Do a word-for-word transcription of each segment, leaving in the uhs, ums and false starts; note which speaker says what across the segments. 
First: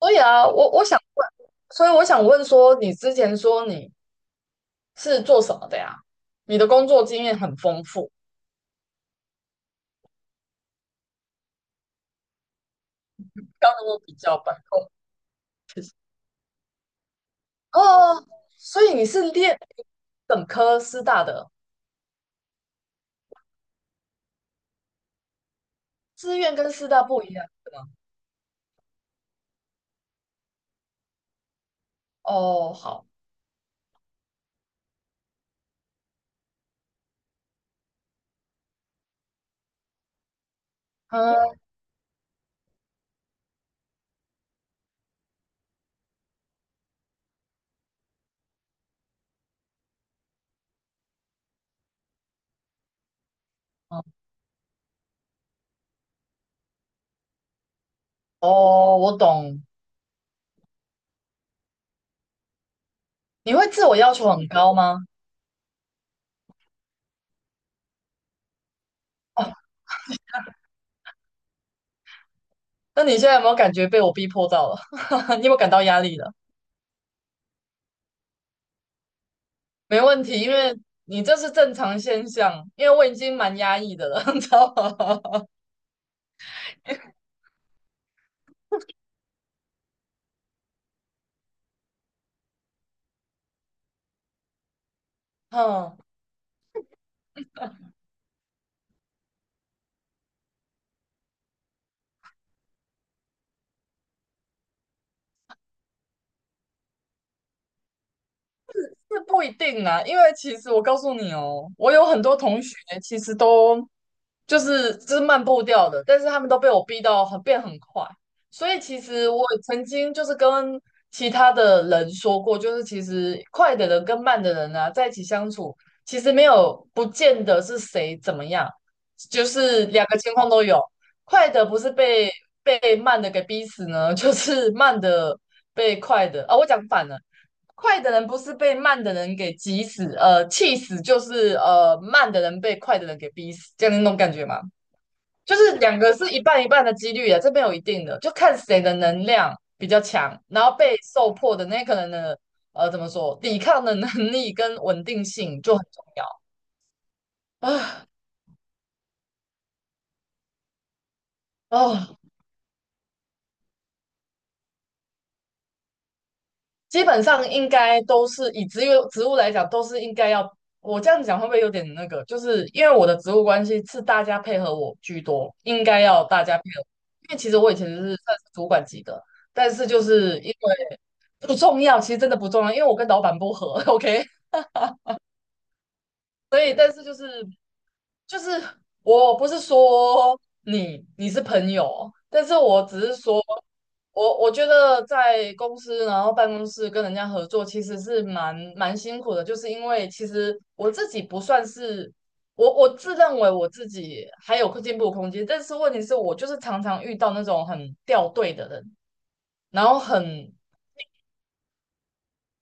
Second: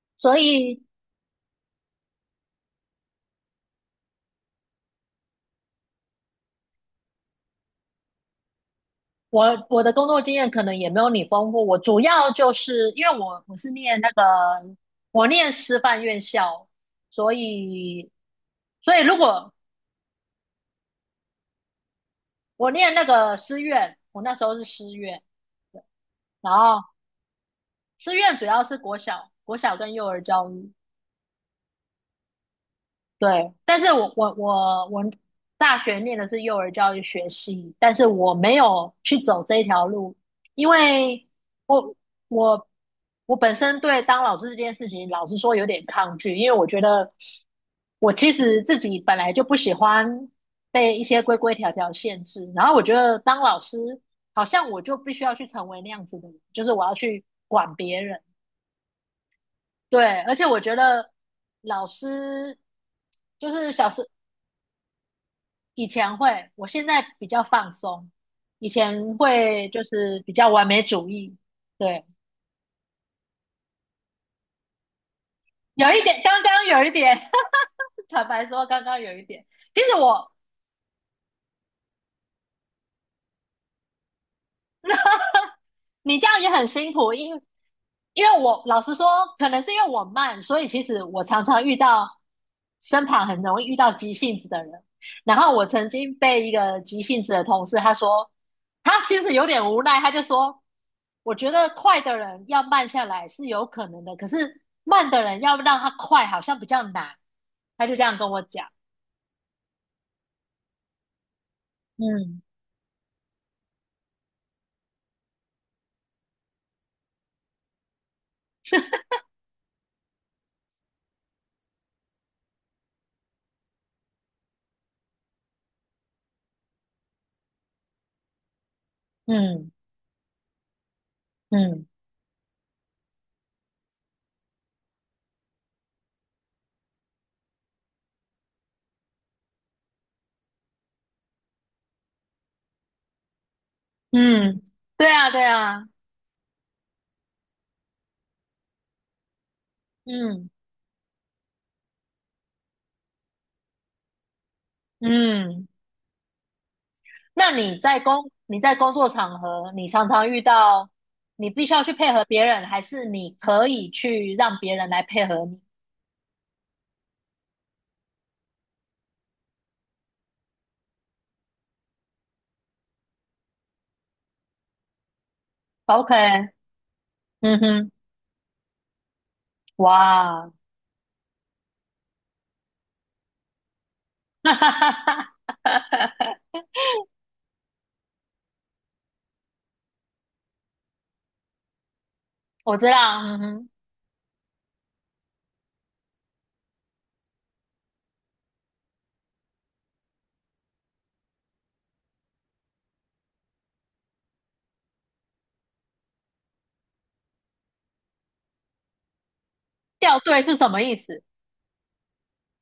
Speaker 1: 所以
Speaker 2: 所
Speaker 1: 啊，我
Speaker 2: 以
Speaker 1: 我想问，所以我想问说，你之前说你是做什么的呀？你的工作经验很丰富，
Speaker 2: 我我的工作经验可能也没有你丰富。我主要就是因为我我是
Speaker 1: 刚跟我
Speaker 2: 念那
Speaker 1: 比
Speaker 2: 个
Speaker 1: 较把控。
Speaker 2: 我念师
Speaker 1: 其实
Speaker 2: 范院校，所 以
Speaker 1: 哦，所以
Speaker 2: 所以
Speaker 1: 你
Speaker 2: 如
Speaker 1: 是
Speaker 2: 果
Speaker 1: 练本科师大的，
Speaker 2: 我念那个师院，我那时候是师院，
Speaker 1: 志
Speaker 2: 然
Speaker 1: 愿跟
Speaker 2: 后
Speaker 1: 师大不一样的吗？
Speaker 2: 师院主要是国小、国小跟幼儿教育，
Speaker 1: 哦，好，
Speaker 2: 对，但是我我我我大学念的是幼儿教育学系，但是我没有去走这一条路，因为
Speaker 1: 嗯，
Speaker 2: 我我我本身对当老师这件事情，老实说有点抗拒，因为我觉得我其实自己本来就不喜欢被一些规规条条限制，然后我觉得当老师好像我就必须要去成为那样子的人，就是我要去管别人。
Speaker 1: 哦，我懂。
Speaker 2: 对，而且我觉得老师就
Speaker 1: 你会
Speaker 2: 是
Speaker 1: 自
Speaker 2: 小
Speaker 1: 我
Speaker 2: 时
Speaker 1: 要求很高吗？
Speaker 2: 以前会，我现在比较放松。以前
Speaker 1: 哦，
Speaker 2: 会就是比较完美主义，对，
Speaker 1: 那你现在有没有感觉被我逼迫到了？你有没有感到
Speaker 2: 有
Speaker 1: 压
Speaker 2: 一
Speaker 1: 力
Speaker 2: 点，
Speaker 1: 了？
Speaker 2: 刚刚有一点，坦白说，刚刚有一点。其实
Speaker 1: 没问
Speaker 2: 我
Speaker 1: 题，因为你这是正常现象，因为我已经蛮压抑的了，你知道吗？
Speaker 2: 你这样也很辛苦，因为因为我老实说，可能是因为我慢，所以其实我常常遇到身旁很容易遇到急性子的人。然后我曾
Speaker 1: 嗯，
Speaker 2: 经被一个急性子的同事，他说他其实有点无奈，他就说我觉得快的人要慢下来是有可能的，可是慢的人要让他快好像比较难。他就这样跟我讲，
Speaker 1: 是不一定啦，因为其实我告诉你哦，我有很多
Speaker 2: 嗯
Speaker 1: 同学其实都就是就是慢步调的，但是他们都被我逼到很变很快，所以其实我曾经就是跟其他的人说过，就是其实快的人跟慢的人啊，在一起相处，其实没有不见得是谁怎么样，就
Speaker 2: 嗯
Speaker 1: 是两个情况都有，快的不
Speaker 2: 嗯
Speaker 1: 是被被慢的给逼死呢，就是慢的被快的啊，我讲反了。快的人不是被慢的人给急死，呃，气死，就是呃，慢的人被快的人给逼死，这样那种感觉嘛，
Speaker 2: 嗯，对啊对
Speaker 1: 就是
Speaker 2: 啊，
Speaker 1: 两个是一半一半的几率啊，这边有一定的，就看谁的能量比较强，
Speaker 2: 嗯
Speaker 1: 然后被受迫的那个人的呃，怎么说，抵抗的能力跟稳定性
Speaker 2: 嗯。
Speaker 1: 就很重要
Speaker 2: 那你在
Speaker 1: 啊。
Speaker 2: 工你在工作场合，你常常遇到你必须要去配
Speaker 1: 哦，
Speaker 2: 合别人，还是你可以去让别人来配合你
Speaker 1: 基本上应该都是以职物职务来讲，都是应该要。我这样讲会不会有点那个？就是因为我的职务关系是大家配合我居多，应该
Speaker 2: ？OK，
Speaker 1: 要大家配合。因为其实
Speaker 2: 嗯
Speaker 1: 我以前
Speaker 2: 哼，
Speaker 1: 是算是主管级的，但是就是因
Speaker 2: 哇，
Speaker 1: 为不重要，其实真的不重要，因为我跟老板不合。OK，
Speaker 2: 哈哈哈
Speaker 1: 就是我不是说你你是朋友，但是
Speaker 2: 我
Speaker 1: 我
Speaker 2: 知
Speaker 1: 只是
Speaker 2: 道，嗯
Speaker 1: 说。
Speaker 2: 哼，
Speaker 1: 我我觉得在公司，然后办公室跟人家合作，其实是蛮蛮辛苦的，就是因为其实我自己不算是我我自认为我自己还有进步空间，但是问题是我就是常常遇到那种很掉队的人，然后
Speaker 2: 掉队
Speaker 1: 很
Speaker 2: 是什么意思？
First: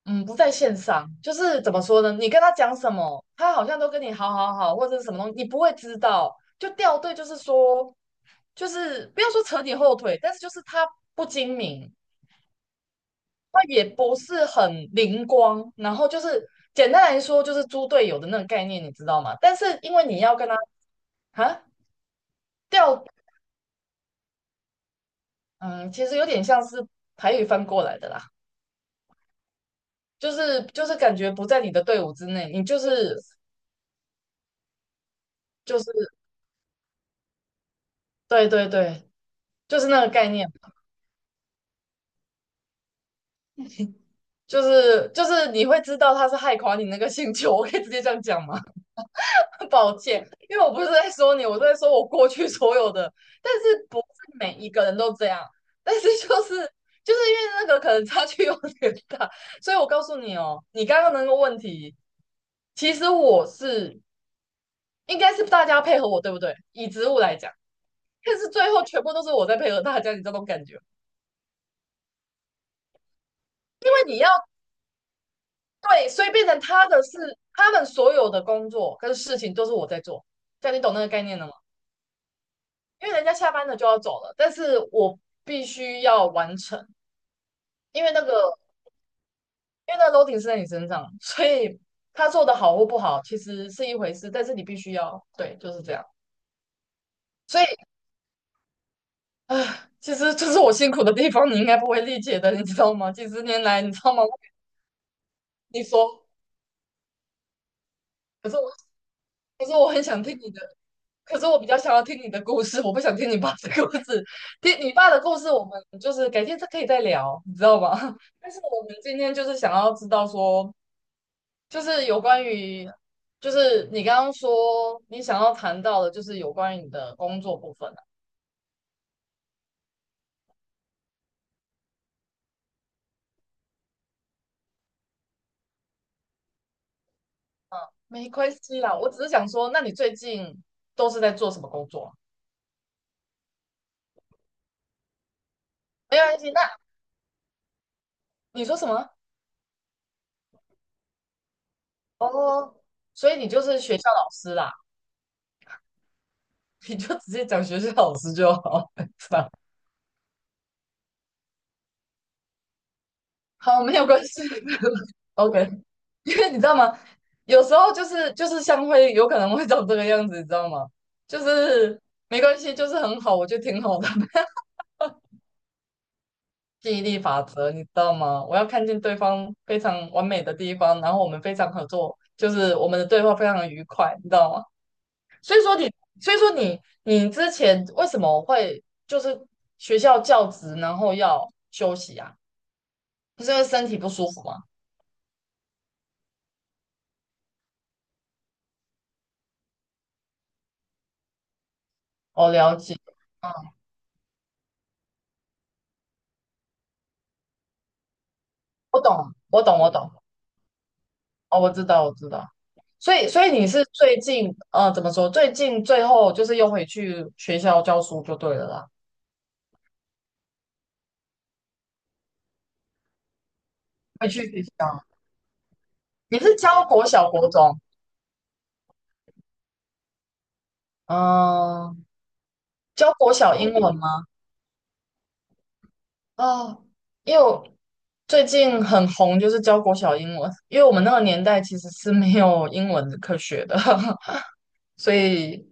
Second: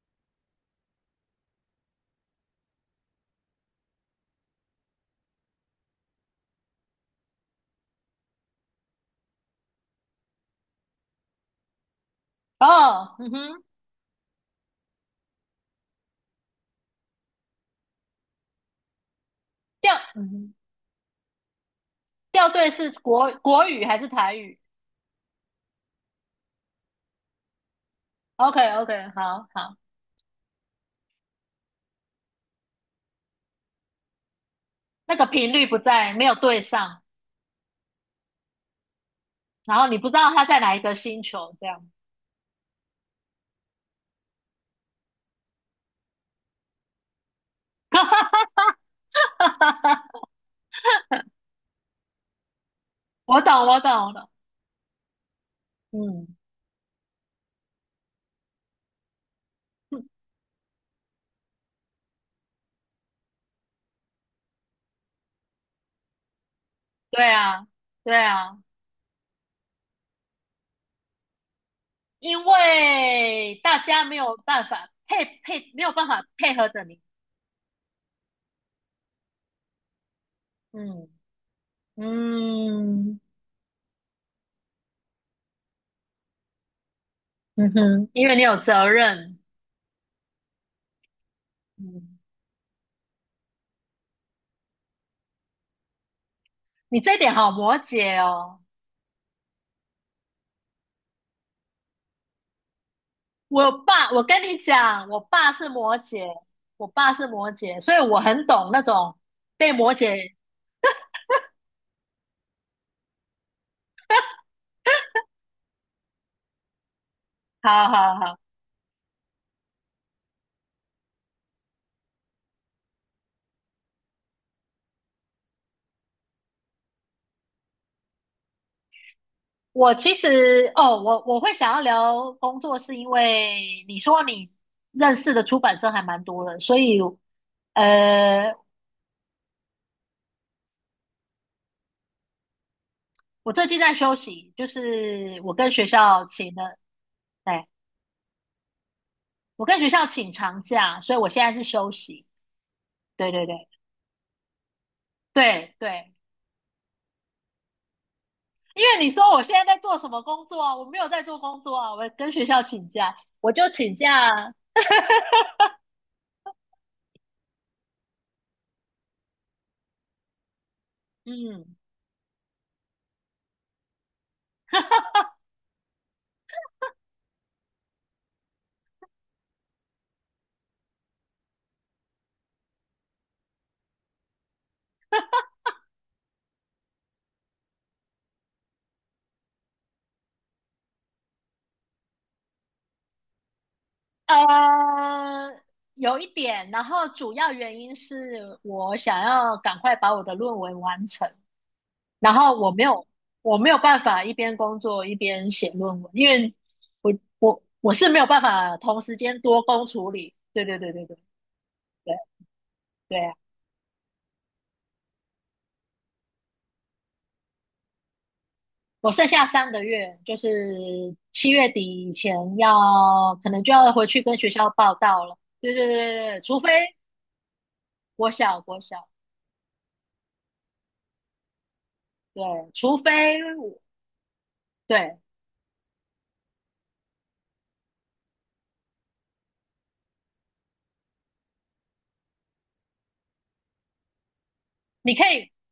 Speaker 1: 嗯不在线上，就是怎么说呢？你跟他讲什么，他好像都跟你好好好或者是什么东西，你不会知道，就掉队，就是说就是不要说扯你后腿，但是就是他不精明，
Speaker 2: 哦，嗯哼，
Speaker 1: 它也不是很灵光，然后就是简单来说就是猪队友的那个概念，你知道吗？但是
Speaker 2: 掉，
Speaker 1: 因为你
Speaker 2: 嗯
Speaker 1: 要跟
Speaker 2: 哼，
Speaker 1: 他啊
Speaker 2: 掉队是
Speaker 1: 调，
Speaker 2: 国国语还是台语
Speaker 1: 嗯，其实有点像是台语翻过来的啦，
Speaker 2: ？OK OK，好好，
Speaker 1: 就是就是感觉不在你的队伍之内，你就是
Speaker 2: 那个频率不
Speaker 1: 就
Speaker 2: 在，
Speaker 1: 是
Speaker 2: 没有对上，
Speaker 1: 对对对，
Speaker 2: 然
Speaker 1: 就
Speaker 2: 后
Speaker 1: 是
Speaker 2: 你
Speaker 1: 那
Speaker 2: 不
Speaker 1: 个
Speaker 2: 知
Speaker 1: 概
Speaker 2: 道他
Speaker 1: 念，
Speaker 2: 在哪一个星球，这样。
Speaker 1: 就是就是你会知道他是害垮你那个星球，我可以直接这样讲吗？抱 歉，因为我不是在说你，我在说我过去所有的，
Speaker 2: 我
Speaker 1: 但
Speaker 2: 懂，我
Speaker 1: 是
Speaker 2: 懂，
Speaker 1: 不
Speaker 2: 我懂。
Speaker 1: 是每一个人都这样，但是
Speaker 2: 嗯，
Speaker 1: 就是就是因为那个可能差距有点大，所以我告诉你哦，你刚刚那个问题，其实我是应该是大家配合我，对不对？以植物
Speaker 2: 对
Speaker 1: 来讲，
Speaker 2: 啊，对
Speaker 1: 但是
Speaker 2: 啊，
Speaker 1: 最后全部都是我在配合大家，你这种感觉，
Speaker 2: 因为大家没
Speaker 1: 你要
Speaker 2: 有办法配配，没有办
Speaker 1: 对，
Speaker 2: 法
Speaker 1: 所以变
Speaker 2: 配
Speaker 1: 成
Speaker 2: 合着
Speaker 1: 他
Speaker 2: 你。
Speaker 1: 的是他们所有的工作跟事情都是我在做，这样你懂那
Speaker 2: 嗯
Speaker 1: 个概念了吗？因为
Speaker 2: 嗯
Speaker 1: 人家下班了就要走了，但是我必须要完成，
Speaker 2: 嗯
Speaker 1: 因
Speaker 2: 哼，
Speaker 1: 为那
Speaker 2: 因为你有
Speaker 1: 个
Speaker 2: 责任。
Speaker 1: 因为那个 loading 是在你身上，所以
Speaker 2: 嗯，
Speaker 1: 他做的好或不好其实是一回事，但是你必须要对，就是这样。
Speaker 2: 你这一点好
Speaker 1: 所以，
Speaker 2: 摩羯哦。
Speaker 1: 唉，其实这是我辛苦的地方，你应该不会理解的，你知道吗？几十年
Speaker 2: 我
Speaker 1: 来，你知
Speaker 2: 爸，
Speaker 1: 道
Speaker 2: 我
Speaker 1: 吗？
Speaker 2: 跟你讲，我爸是
Speaker 1: 你
Speaker 2: 摩羯，
Speaker 1: 说，
Speaker 2: 我爸是摩羯，所以我很
Speaker 1: 可是我，
Speaker 2: 懂那种
Speaker 1: 可
Speaker 2: 被
Speaker 1: 是我
Speaker 2: 摩
Speaker 1: 很想
Speaker 2: 羯。
Speaker 1: 听你的，可是我比较想要听你的故事，我不想听你爸的故事。听你爸的故事，我们就是改天再可以再聊，你知道
Speaker 2: 好
Speaker 1: 吗？
Speaker 2: 好好。
Speaker 1: 但是我们今天就是想要知道说，就是有关于，就是你刚刚说你想要谈到的，就是有关于你的工作部分啊，
Speaker 2: 我其实哦，我我会想要聊工作，是因为你说你认识的出版社还蛮多的，所以
Speaker 1: 没关
Speaker 2: 呃，
Speaker 1: 系啦，我只是想说，那你最近都是在做什么工作啊？
Speaker 2: 我最近在休息，就是我跟学
Speaker 1: 没
Speaker 2: 校
Speaker 1: 关系，
Speaker 2: 请了，
Speaker 1: 那
Speaker 2: 哎，
Speaker 1: 你说什么？
Speaker 2: 我跟学校请长假，所以我现在是休息。
Speaker 1: 哦，所
Speaker 2: 对
Speaker 1: 以
Speaker 2: 对
Speaker 1: 你
Speaker 2: 对
Speaker 1: 就是学校老师啦，
Speaker 2: 对对，
Speaker 1: 你就直接讲学校老师就
Speaker 2: 因
Speaker 1: 好，
Speaker 2: 为你
Speaker 1: 是
Speaker 2: 说我
Speaker 1: 吧？
Speaker 2: 现在在做什么工作啊？我没有在做工作啊，我跟学校请假，我 就
Speaker 1: 好，
Speaker 2: 请
Speaker 1: 没有关系
Speaker 2: 假。
Speaker 1: ，OK，因为你知道吗？有时候就是就是像会有可能会长这个样子，你知道吗？就
Speaker 2: 嗯，
Speaker 1: 是没关系，就是很好，我觉得挺好的。记忆力法则，你知道吗？我要看见对方非常完美的地方，然后我们非常合作，就是我们的对话非常的愉快，你知道吗？所以说你，所以说你，你之前为什么会就是学校教职，然后要休息啊？不是因为身体不舒服吗？
Speaker 2: 呃，有一点，然后主要原因是我想要赶快把我的论文完成，然
Speaker 1: 我
Speaker 2: 后我
Speaker 1: 了
Speaker 2: 没
Speaker 1: 解，
Speaker 2: 有我没
Speaker 1: 嗯，
Speaker 2: 有办法一边工作一边写论文，因为我我我是没有办法同
Speaker 1: 我
Speaker 2: 时
Speaker 1: 懂，
Speaker 2: 间多
Speaker 1: 我懂，
Speaker 2: 工
Speaker 1: 我
Speaker 2: 处
Speaker 1: 懂，
Speaker 2: 理。对对对对对
Speaker 1: 哦，我知道，
Speaker 2: 对
Speaker 1: 我知道。所
Speaker 2: 对
Speaker 1: 以，
Speaker 2: 啊，
Speaker 1: 所以你是最近，呃，怎么说？最近最后就是又回去学校教书就对了啦，
Speaker 2: 我剩下三个月，就是七月底以前要可能就要回去
Speaker 1: 回
Speaker 2: 跟
Speaker 1: 去
Speaker 2: 学
Speaker 1: 学
Speaker 2: 校报
Speaker 1: 校。
Speaker 2: 到了。对对对对
Speaker 1: 你
Speaker 2: 对，
Speaker 1: 是
Speaker 2: 除非
Speaker 1: 教国小、国中？
Speaker 2: 国小国小，
Speaker 1: 嗯，
Speaker 2: 对，除
Speaker 1: 教
Speaker 2: 非
Speaker 1: 国小英
Speaker 2: 我
Speaker 1: 文吗？
Speaker 2: 对，
Speaker 1: 哦，因为我最近很红，就是教国小英文，因为我们那个年代其实是没有英文的科学的，所
Speaker 2: 你可以。
Speaker 1: 以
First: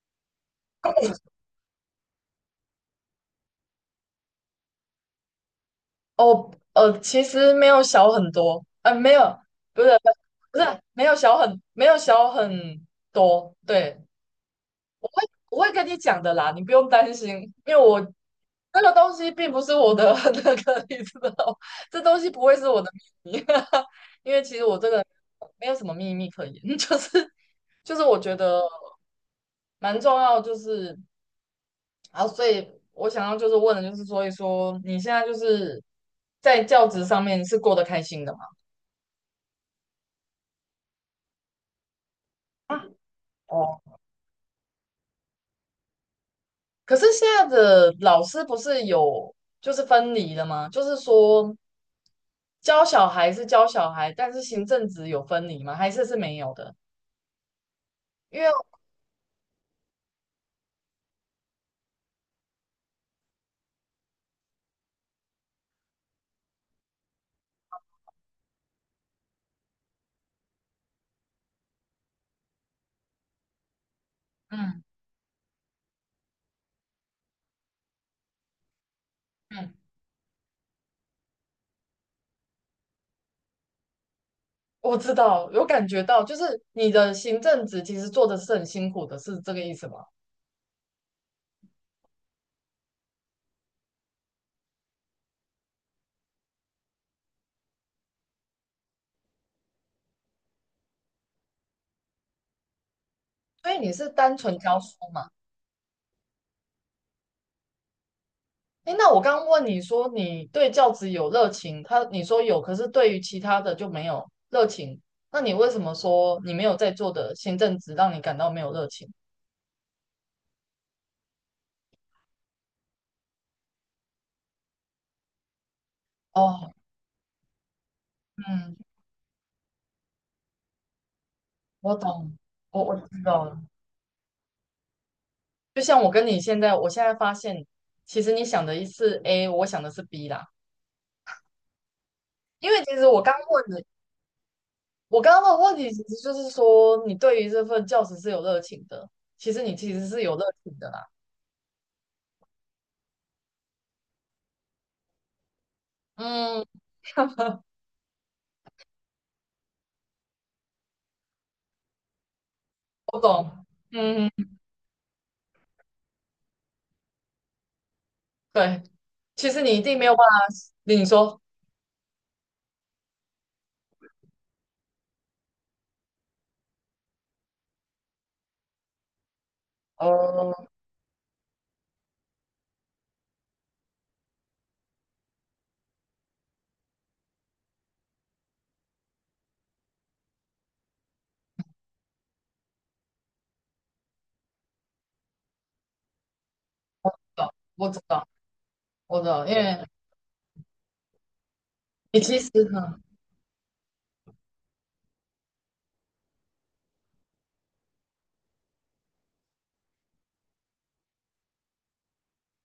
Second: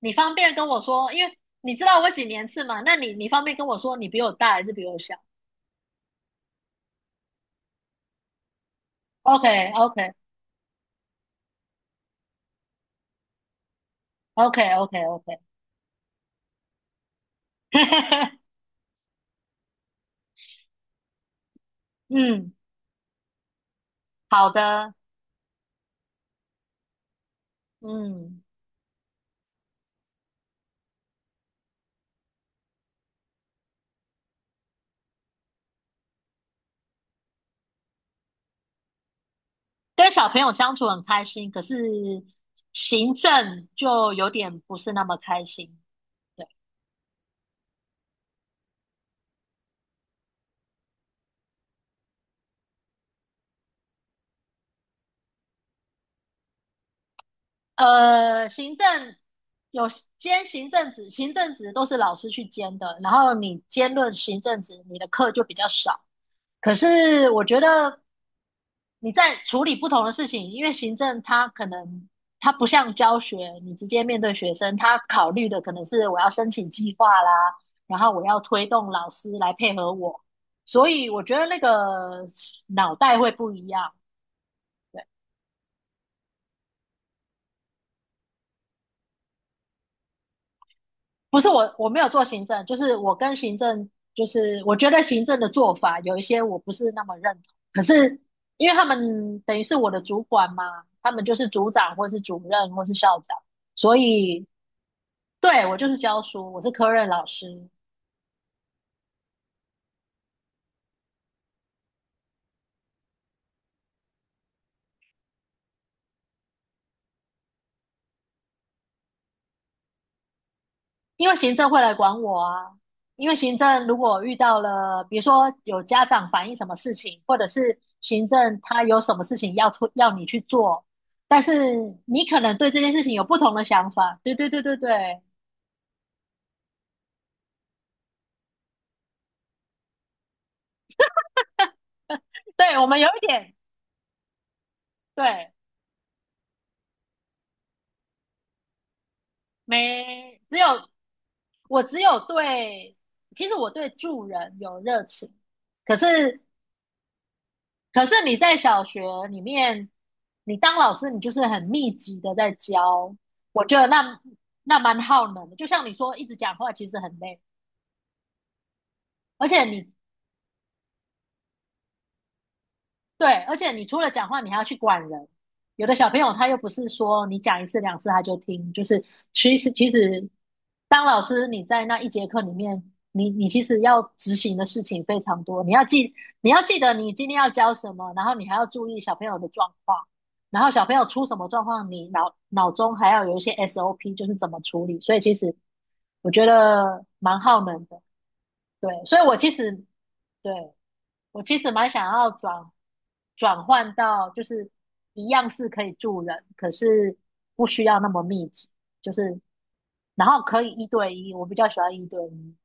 Speaker 2: 你方便跟我说，因为你知道我几年次嘛？那你你方便跟我说，你比我大还是比我小
Speaker 1: 哦呃，其实没有小很多，呃，没有，
Speaker 2: ？OK
Speaker 1: 不是
Speaker 2: OK
Speaker 1: 不是没有小很没有小很多，对，
Speaker 2: OK OK OK，
Speaker 1: 我会跟你讲的啦，你不用担心，因为我 这个东西并不是我的 那个，你知道，这东西不
Speaker 2: 嗯，
Speaker 1: 会是我的秘密，因为
Speaker 2: 好
Speaker 1: 其实我这
Speaker 2: 的，
Speaker 1: 个没有什么秘密可言，就是就是我觉
Speaker 2: 嗯，
Speaker 1: 得蛮重要，就是啊，所以我想要就是问的就是，所以说你现在就是在教职上面是过得开心的吗？
Speaker 2: 跟小朋友相处很开心，可是
Speaker 1: 啊，
Speaker 2: 行政
Speaker 1: 哦，
Speaker 2: 就有点不是那么开心。对，
Speaker 1: 可是现在的老师不是有就是分离的吗？就是说教小孩是教小孩，但是行政职有分离吗？还是是没有的？因
Speaker 2: 呃，
Speaker 1: 为
Speaker 2: 行政有兼行政职，行政职都是老师去兼的，然后你兼任行政职，你的课就比较少。可是我觉得你在处理不同的事情，因为行政它可能它不像教学，你直接面对学生，
Speaker 1: 嗯
Speaker 2: 他考虑的可能是我要申请计划啦，然后我要推动老师来配
Speaker 1: 嗯，
Speaker 2: 合我，所以我觉得那个脑袋会不一样。
Speaker 1: 我
Speaker 2: 对。
Speaker 1: 知道，有感觉到，就是你的行政职其实做的是很辛苦的，是这个意思吗？
Speaker 2: 不是我，我没有做行政，就是我跟行政，就是我觉得行政的做法有一些我不是那么认同。可是因为他们等于是我的主管嘛，他们就是组长或是主任或是校长，
Speaker 1: 所以你
Speaker 2: 所
Speaker 1: 是单
Speaker 2: 以
Speaker 1: 纯教书嘛？
Speaker 2: 对我就是教书，我是科任老师，
Speaker 1: 诶，那我刚刚问你说你对教职有热情，他你说有，可是对于其他的就没有热情，那你为什么说你没有在做的行政职让你感到没有热情？
Speaker 2: 因为行政会来管我啊。因为行政如果遇到了，比如说有家长反映什
Speaker 1: 哦，
Speaker 2: 么事情，或者是行政
Speaker 1: 嗯，
Speaker 2: 他有什么事情要出要你去做，但是
Speaker 1: 我
Speaker 2: 你
Speaker 1: 懂，
Speaker 2: 可能对这
Speaker 1: 我
Speaker 2: 件
Speaker 1: 我
Speaker 2: 事情
Speaker 1: 知
Speaker 2: 有不
Speaker 1: 道
Speaker 2: 同
Speaker 1: 了。
Speaker 2: 的想法。对对对对对，
Speaker 1: 就像我跟你现在，我现在发现，其实你想的是 A，我想的是 B 啦。因
Speaker 2: 对
Speaker 1: 为
Speaker 2: 我
Speaker 1: 其
Speaker 2: 们
Speaker 1: 实
Speaker 2: 有一
Speaker 1: 我刚
Speaker 2: 点
Speaker 1: 问的，我刚刚
Speaker 2: 对，
Speaker 1: 问的问题，其实就是说，你对于这份教职是有热情的。其实你其实是有
Speaker 2: 没
Speaker 1: 热
Speaker 2: 只有
Speaker 1: 情的啦。
Speaker 2: 我只有对，其实我对助人有热情，可是
Speaker 1: 嗯，
Speaker 2: 可是你在小学里面，你当老师，你就是很密集的在教，
Speaker 1: 我
Speaker 2: 我
Speaker 1: 懂。
Speaker 2: 觉得那
Speaker 1: 嗯，
Speaker 2: 那蛮耗能的。就像你说，一直讲话其实很累，
Speaker 1: 对，
Speaker 2: 而
Speaker 1: 其实
Speaker 2: 且
Speaker 1: 你一
Speaker 2: 你
Speaker 1: 定没有办法。你说，
Speaker 2: 对，而且你除了讲话，你还要去管人。有的小朋友他又不是说你讲一次两次他就听，就是其实其实
Speaker 1: 哦，
Speaker 2: 当老师你在那一节课里面，你你其实要执行的事情非常多，你要记你要记得你今天要教什么，然后你还要注意小朋友的状况，然后小朋友出什么状况，你脑脑中还要有一些 S O P，就是怎么处理。所以其实我觉得
Speaker 1: 我
Speaker 2: 蛮
Speaker 1: 懂，
Speaker 2: 耗能
Speaker 1: 我
Speaker 2: 的，
Speaker 1: 知道，
Speaker 2: 对，所
Speaker 1: 我
Speaker 2: 以我
Speaker 1: 懂，
Speaker 2: 其
Speaker 1: 因
Speaker 2: 实
Speaker 1: 为
Speaker 2: 对。我其实蛮想
Speaker 1: 你
Speaker 2: 要
Speaker 1: 其实
Speaker 2: 转
Speaker 1: 很，嗯
Speaker 2: 转换到，就是一样是可以住人，可是不需要那么密集，就是然后可以一对一，我比较喜欢一对一，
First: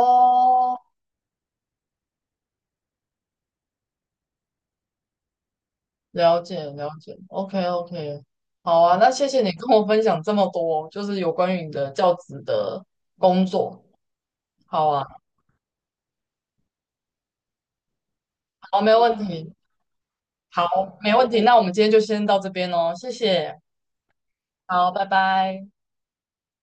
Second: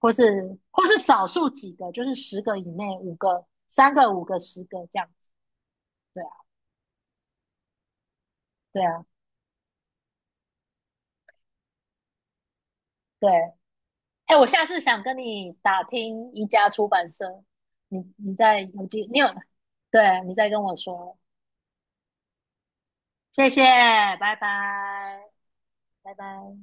Speaker 2: 或是或是少数几个，就是十个以内，五个、三个、五个、十个这样子。对啊，
Speaker 1: 了解了解，OK OK，
Speaker 2: 对
Speaker 1: 好啊，
Speaker 2: 啊，
Speaker 1: 那谢谢你跟我分享这么多，就是有关于你的教职的
Speaker 2: 对。
Speaker 1: 工作。
Speaker 2: 哎，我下次
Speaker 1: 好
Speaker 2: 想
Speaker 1: 啊，
Speaker 2: 跟你打听一家出版社，你你再
Speaker 1: 好，
Speaker 2: 有
Speaker 1: 没有
Speaker 2: 机，
Speaker 1: 问
Speaker 2: 你有，
Speaker 1: 题，
Speaker 2: 对，你再跟我
Speaker 1: 好，没
Speaker 2: 说。
Speaker 1: 问题，那我们今天就先到这边哦，谢
Speaker 2: 谢
Speaker 1: 谢，
Speaker 2: 谢，拜
Speaker 1: 好，拜
Speaker 2: 拜，
Speaker 1: 拜。
Speaker 2: 拜拜。